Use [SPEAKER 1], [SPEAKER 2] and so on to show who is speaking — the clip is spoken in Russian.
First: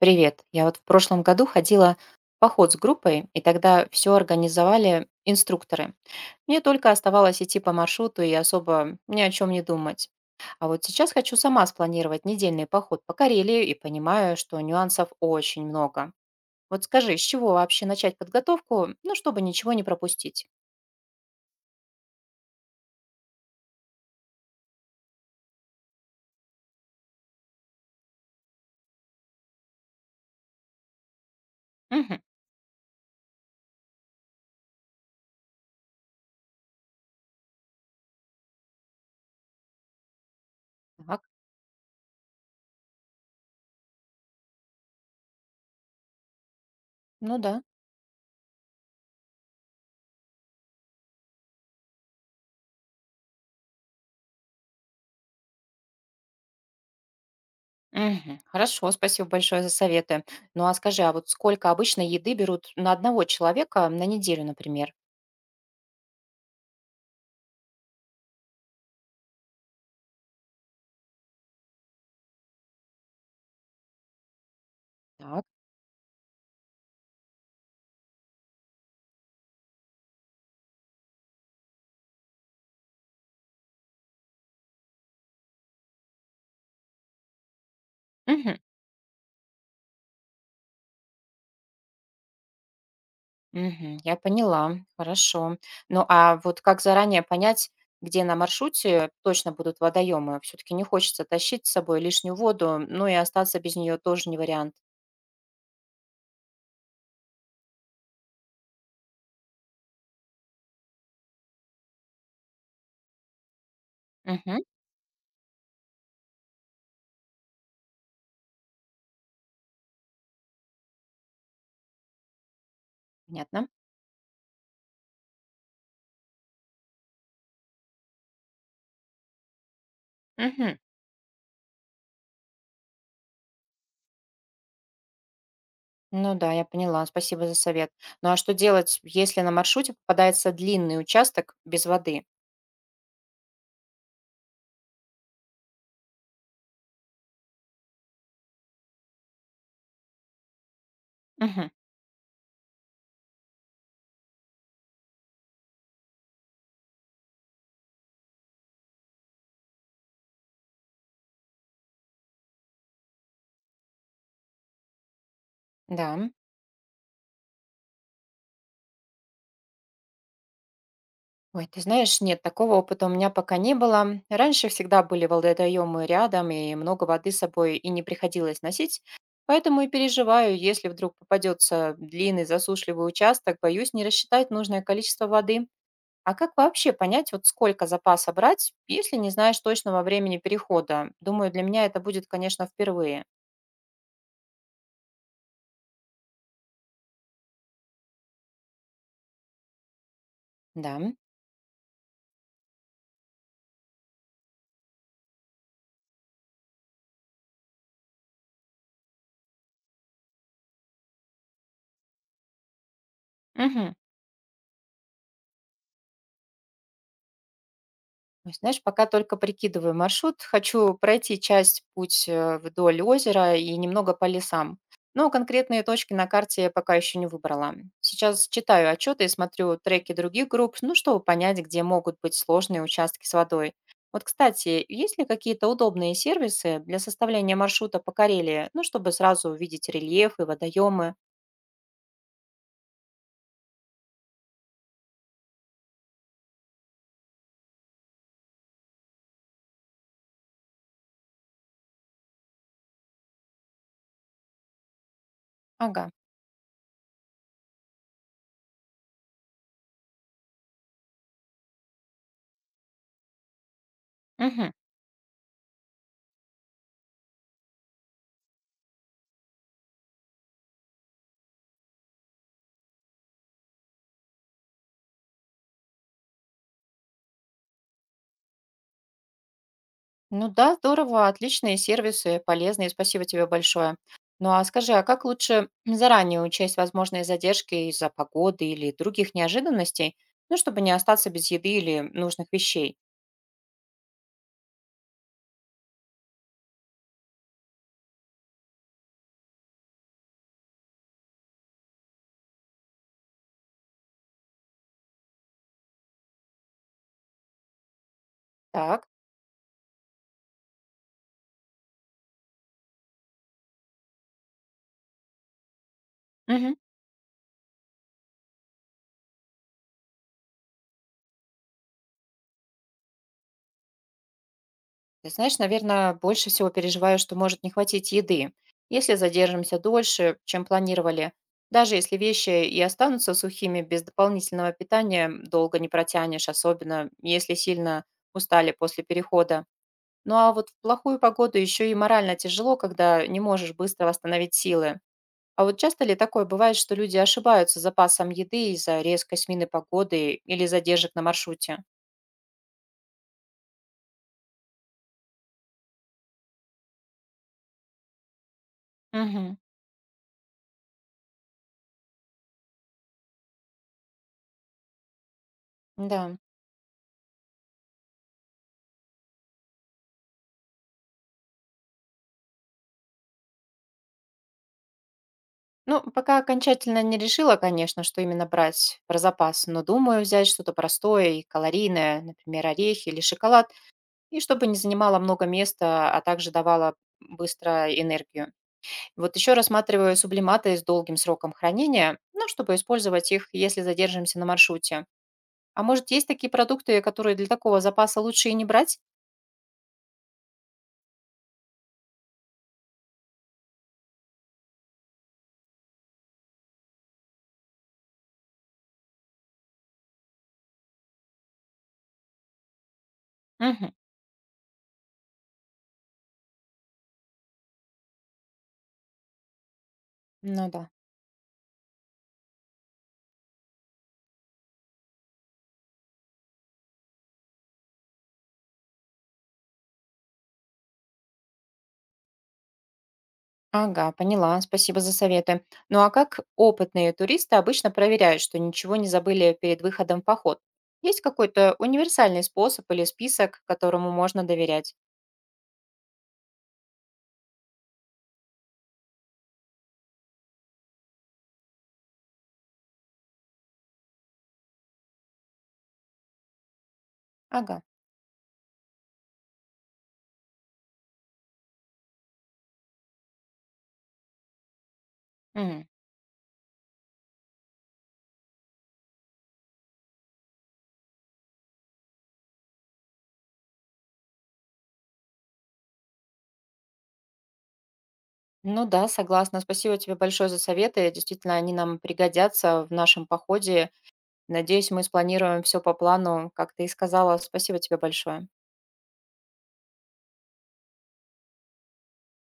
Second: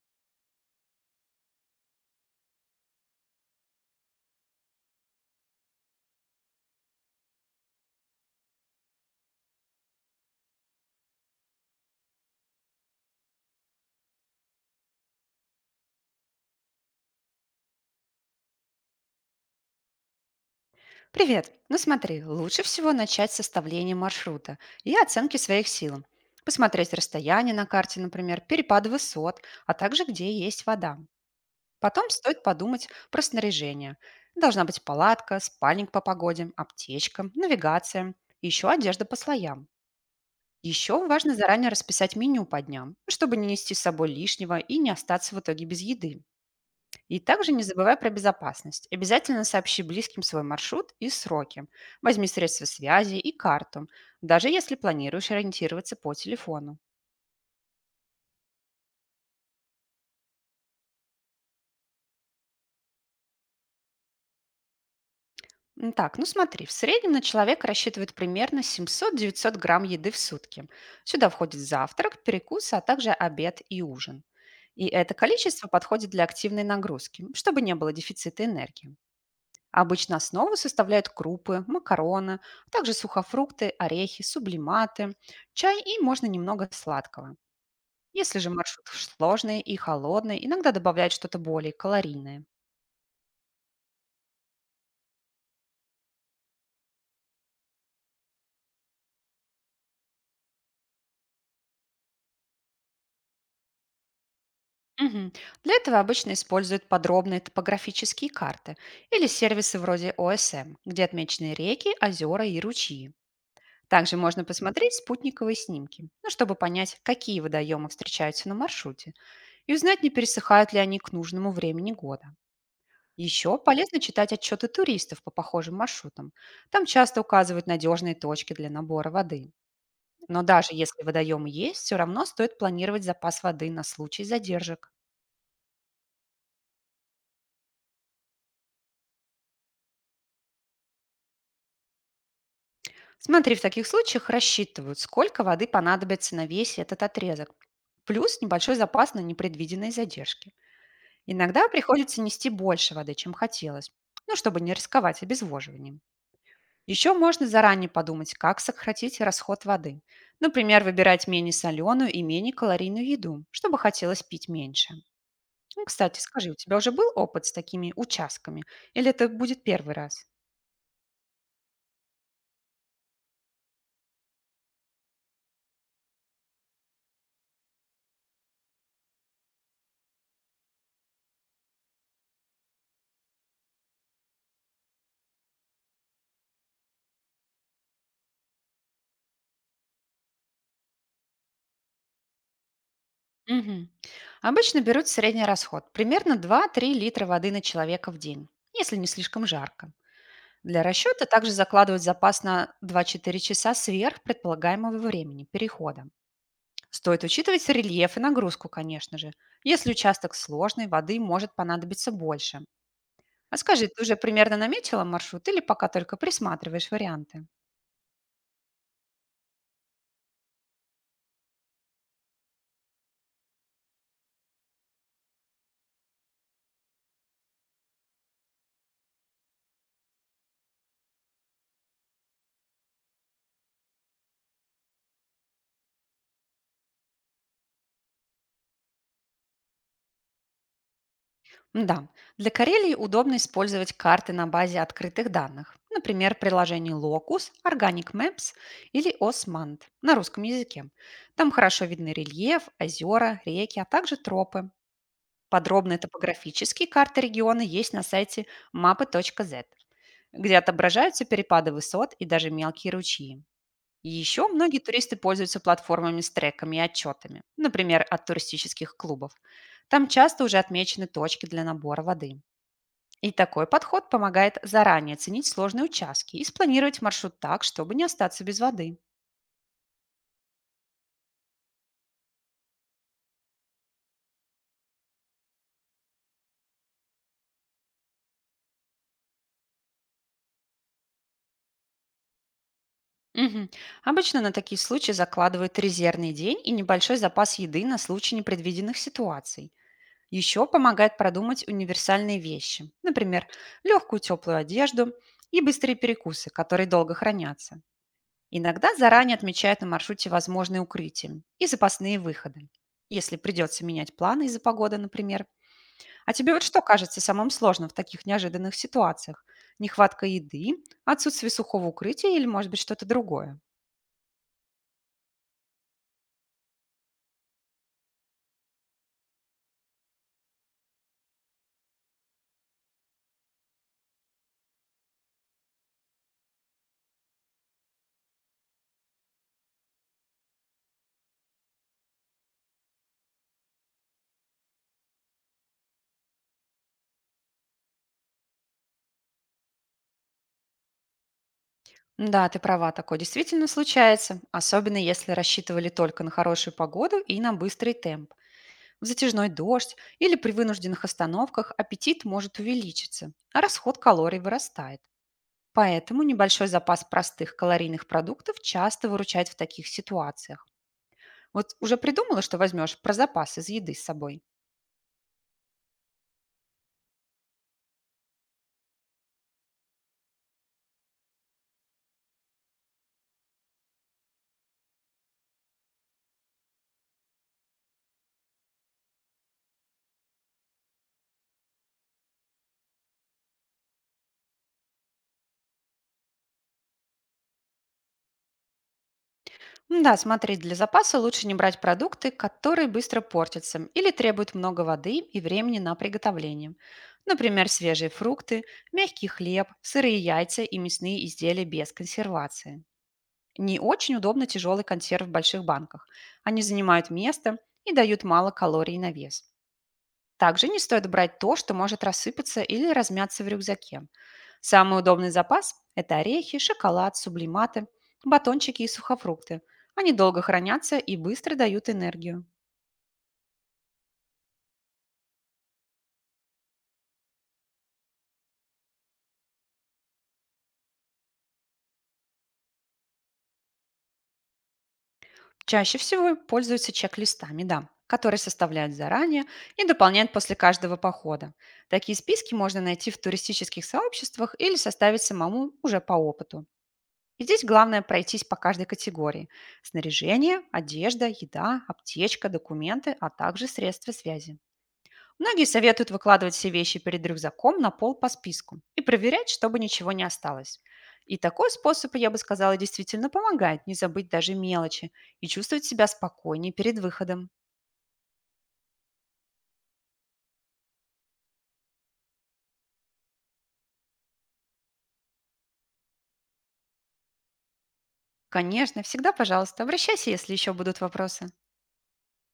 [SPEAKER 1] Привет. Я вот в прошлом году ходила в поход с группой, и тогда все организовали инструкторы. Мне только оставалось идти по маршруту и особо ни о чем не думать. А вот сейчас хочу сама спланировать недельный поход по Карелии и понимаю, что нюансов очень много. Вот скажи, с чего вообще начать подготовку, ну, чтобы ничего не пропустить?
[SPEAKER 2] Привет! Ну смотри, лучше всего начать с составления маршрута и оценки своих сил. Посмотреть расстояние на карте, например, перепад высот, а также где есть вода. Потом
[SPEAKER 1] Мгм.
[SPEAKER 2] стоит подумать про снаряжение. Должна быть палатка, спальник по погоде, аптечка, навигация, и еще одежда по слоям. Еще
[SPEAKER 1] Так,
[SPEAKER 2] важно заранее расписать меню по дням, чтобы не нести с собой лишнего и не остаться в итоге без еды. И
[SPEAKER 1] ну
[SPEAKER 2] также
[SPEAKER 1] да.
[SPEAKER 2] не забывай про безопасность. Обязательно сообщи близким свой маршрут и сроки. Возьми средства связи и карту, даже если планируешь ориентироваться по телефону.
[SPEAKER 1] Мгм. Хорошо, спасибо большое за советы. Ну а скажи, а вот сколько обычно еды берут на одного человека на неделю, например?
[SPEAKER 2] Так, ну смотри, в среднем на человека рассчитывают примерно 700-900 грамм еды в сутки. Сюда входит завтрак, перекус, а также обед и ужин. И это
[SPEAKER 1] Так.
[SPEAKER 2] количество подходит для активной нагрузки, чтобы не было дефицита энергии. Обычно основу составляют крупы, макароны, а также сухофрукты, орехи, сублиматы, чай и можно немного сладкого. Если же
[SPEAKER 1] Мгм.
[SPEAKER 2] маршрут сложный и холодный, иногда добавляют что-то более калорийное.
[SPEAKER 1] Мгм. Я поняла, хорошо. Ну, а вот как заранее понять, где на маршруте точно будут водоемы? Все-таки не хочется тащить с собой лишнюю воду, ну и остаться без нее тоже не вариант.
[SPEAKER 2] Мгм. Для этого обычно используют подробные топографические карты или сервисы вроде ОСМ, где отмечены реки, озера и ручьи. Также можно
[SPEAKER 1] Мгм.
[SPEAKER 2] посмотреть спутниковые снимки, ну, чтобы понять, какие водоемы встречаются на маршруте, и узнать, не пересыхают ли они к нужному времени года. Еще
[SPEAKER 1] Понятно.
[SPEAKER 2] полезно читать отчеты туристов по похожим маршрутам. Там часто указывают надежные точки для набора воды. Но даже
[SPEAKER 1] Мгм.
[SPEAKER 2] если водоемы есть, все равно стоит планировать запас воды на случай задержек.
[SPEAKER 1] Ну да, я поняла, спасибо за совет. Ну а что делать, если на маршруте попадается длинный участок без воды?
[SPEAKER 2] Смотри, в таких случаях рассчитывают, сколько воды понадобится на весь этот отрезок. Плюс небольшой запас на непредвиденные задержки. Иногда
[SPEAKER 1] Мгм.
[SPEAKER 2] приходится нести больше воды, чем хотелось, ну, чтобы не рисковать обезвоживанием. Еще можно заранее подумать, как сократить расход воды. Например, выбирать менее соленую и менее калорийную еду, чтобы хотелось пить меньше. Ну, кстати,
[SPEAKER 1] Да.
[SPEAKER 2] скажи, у тебя уже был опыт с такими участками? Или это будет первый раз?
[SPEAKER 1] Ой, ты знаешь, нет, такого опыта у меня пока не было. Раньше всегда были водоемы рядом, и много воды с собой и не приходилось носить. Поэтому и переживаю, если вдруг попадется длинный засушливый участок, боюсь не рассчитать нужное количество воды. А как вообще понять, вот сколько запаса брать, если не знаешь точного времени перехода? Думаю, для меня это будет, конечно, впервые.
[SPEAKER 2] Мгм. Обычно берут средний расход, примерно два-три литра воды на человека в день, если не слишком жарко. Для
[SPEAKER 1] Да.
[SPEAKER 2] расчета также закладывают запас на два-четыре часа сверх предполагаемого времени перехода. Стоит учитывать рельеф и нагрузку, конечно же. Если участок сложный, воды может понадобиться больше. А скажи,
[SPEAKER 1] Угу.
[SPEAKER 2] ты уже примерно наметила маршрут или пока только присматриваешь варианты?
[SPEAKER 1] Ой, знаешь, пока только прикидываю маршрут. Хочу пройти часть путь вдоль озера и немного по лесам. Но конкретные точки на карте я пока еще не выбрала. Сейчас читаю отчеты и смотрю треки других групп, ну, чтобы понять, где могут быть сложные участки с водой. Вот, кстати, есть ли какие-то удобные сервисы для составления маршрута по Карелии, ну, чтобы сразу увидеть рельеф и водоемы?
[SPEAKER 2] Да, для Карелии удобно использовать карты на базе открытых данных. Например, приложений Locus, Organic Maps или Osmand на русском языке. Там хорошо видны рельеф, озера, реки, а также тропы. Подробные
[SPEAKER 1] Ага.
[SPEAKER 2] топографические карты региона есть на сайте mapы.z, где отображаются перепады высот и даже мелкие ручьи. Еще
[SPEAKER 1] Мгм.
[SPEAKER 2] многие туристы пользуются платформами с треками и отчетами, например, от туристических клубов. Там часто уже отмечены точки для набора воды. И такой подход помогает заранее оценить сложные участки и спланировать маршрут так, чтобы не остаться без воды.
[SPEAKER 1] Ну да, здорово, отличные сервисы, полезные, спасибо тебе большое. Ну а скажи, а как лучше заранее учесть возможные задержки из-за погоды или других неожиданностей, ну, чтобы не остаться без еды или нужных вещей?
[SPEAKER 2] Мгм. Обычно на такие случаи закладывают резервный день и небольшой запас еды на случай непредвиденных ситуаций. Еще помогает продумать универсальные вещи, например, легкую теплую одежду и быстрые перекусы, которые долго хранятся. Иногда
[SPEAKER 1] Так,
[SPEAKER 2] заранее отмечают на маршруте возможные укрытия и запасные выходы, если придется менять планы из-за погоды, например. А тебе вот
[SPEAKER 1] мгм.
[SPEAKER 2] что кажется самым сложным в таких неожиданных ситуациях? Нехватка еды, отсутствие сухого укрытия или, может быть, что-то другое?
[SPEAKER 1] Ты знаешь, наверное, больше всего переживаю, что может не хватить еды, если задержимся дольше, чем планировали. Даже если вещи и останутся сухими, без дополнительного питания долго не протянешь, особенно если сильно устали после перехода. Ну а вот в плохую погоду еще и морально тяжело, когда не можешь быстро восстановить силы. А вот часто ли такое бывает, что люди ошибаются с запасом еды из-за резкой смены погоды или задержек на маршруте?
[SPEAKER 2] Да, ты права, такое действительно случается, особенно если рассчитывали только на хорошую погоду и на быстрый темп. В затяжной
[SPEAKER 1] Мгм.
[SPEAKER 2] дождь или при вынужденных остановках аппетит может увеличиться, а расход калорий вырастает. Поэтому
[SPEAKER 1] Да.
[SPEAKER 2] небольшой запас простых калорийных продуктов часто выручает в таких ситуациях. Вот уже придумала, что возьмешь про запас из еды с собой?
[SPEAKER 1] Ну, пока окончательно не решила, конечно, что именно брать про запас, но думаю взять что-то простое и калорийное, например, орехи или шоколад, и чтобы не занимало много места, а также давало быстро энергию. Вот еще рассматриваю сублиматы с долгим сроком хранения, ну, чтобы использовать их, если задержимся на маршруте. А может, есть такие продукты, которые для такого запаса лучше и не брать?
[SPEAKER 2] Да, смотри, для запаса лучше не брать продукты, которые быстро портятся или требуют много воды и времени на приготовление. Например, свежие фрукты, мягкий хлеб, сырые яйца и мясные изделия без консервации. Не
[SPEAKER 1] Мгм.
[SPEAKER 2] очень удобно тяжелый консерв в больших банках. Они занимают место и дают мало калорий на вес. Также
[SPEAKER 1] Ну
[SPEAKER 2] не
[SPEAKER 1] да.
[SPEAKER 2] стоит брать то, что может рассыпаться или размяться в рюкзаке. Самый удобный запас– это орехи, шоколад, сублиматы, батончики и сухофрукты. Они долго хранятся и быстро дают энергию.
[SPEAKER 1] Ага, поняла. Спасибо за советы. Ну а как опытные туристы обычно проверяют, что ничего не забыли перед выходом в поход? Есть какой-то универсальный способ или список, которому можно доверять?
[SPEAKER 2] Чаще всего пользуются чек-листами, да, которые составляют заранее и дополняют после каждого похода. Такие списки можно найти в туристических сообществах или составить самому уже по опыту. И здесь
[SPEAKER 1] Ага.
[SPEAKER 2] главное пройтись по каждой категории– снаряжение, одежда, еда, аптечка, документы, а также средства связи. Многие
[SPEAKER 1] Мгм.
[SPEAKER 2] советуют выкладывать все вещи перед рюкзаком на пол по списку и проверять, чтобы ничего не осталось. И такой способ, я бы сказала, действительно помогает не забыть даже мелочи и чувствовать себя спокойнее перед выходом.
[SPEAKER 1] Ну да, согласна. Спасибо тебе большое за советы. Действительно, они нам пригодятся в нашем походе. Надеюсь, мы спланируем все по плану, как ты и сказала. Спасибо тебе большое.
[SPEAKER 2] Конечно, всегда, пожалуйста, обращайся, если еще будут вопросы.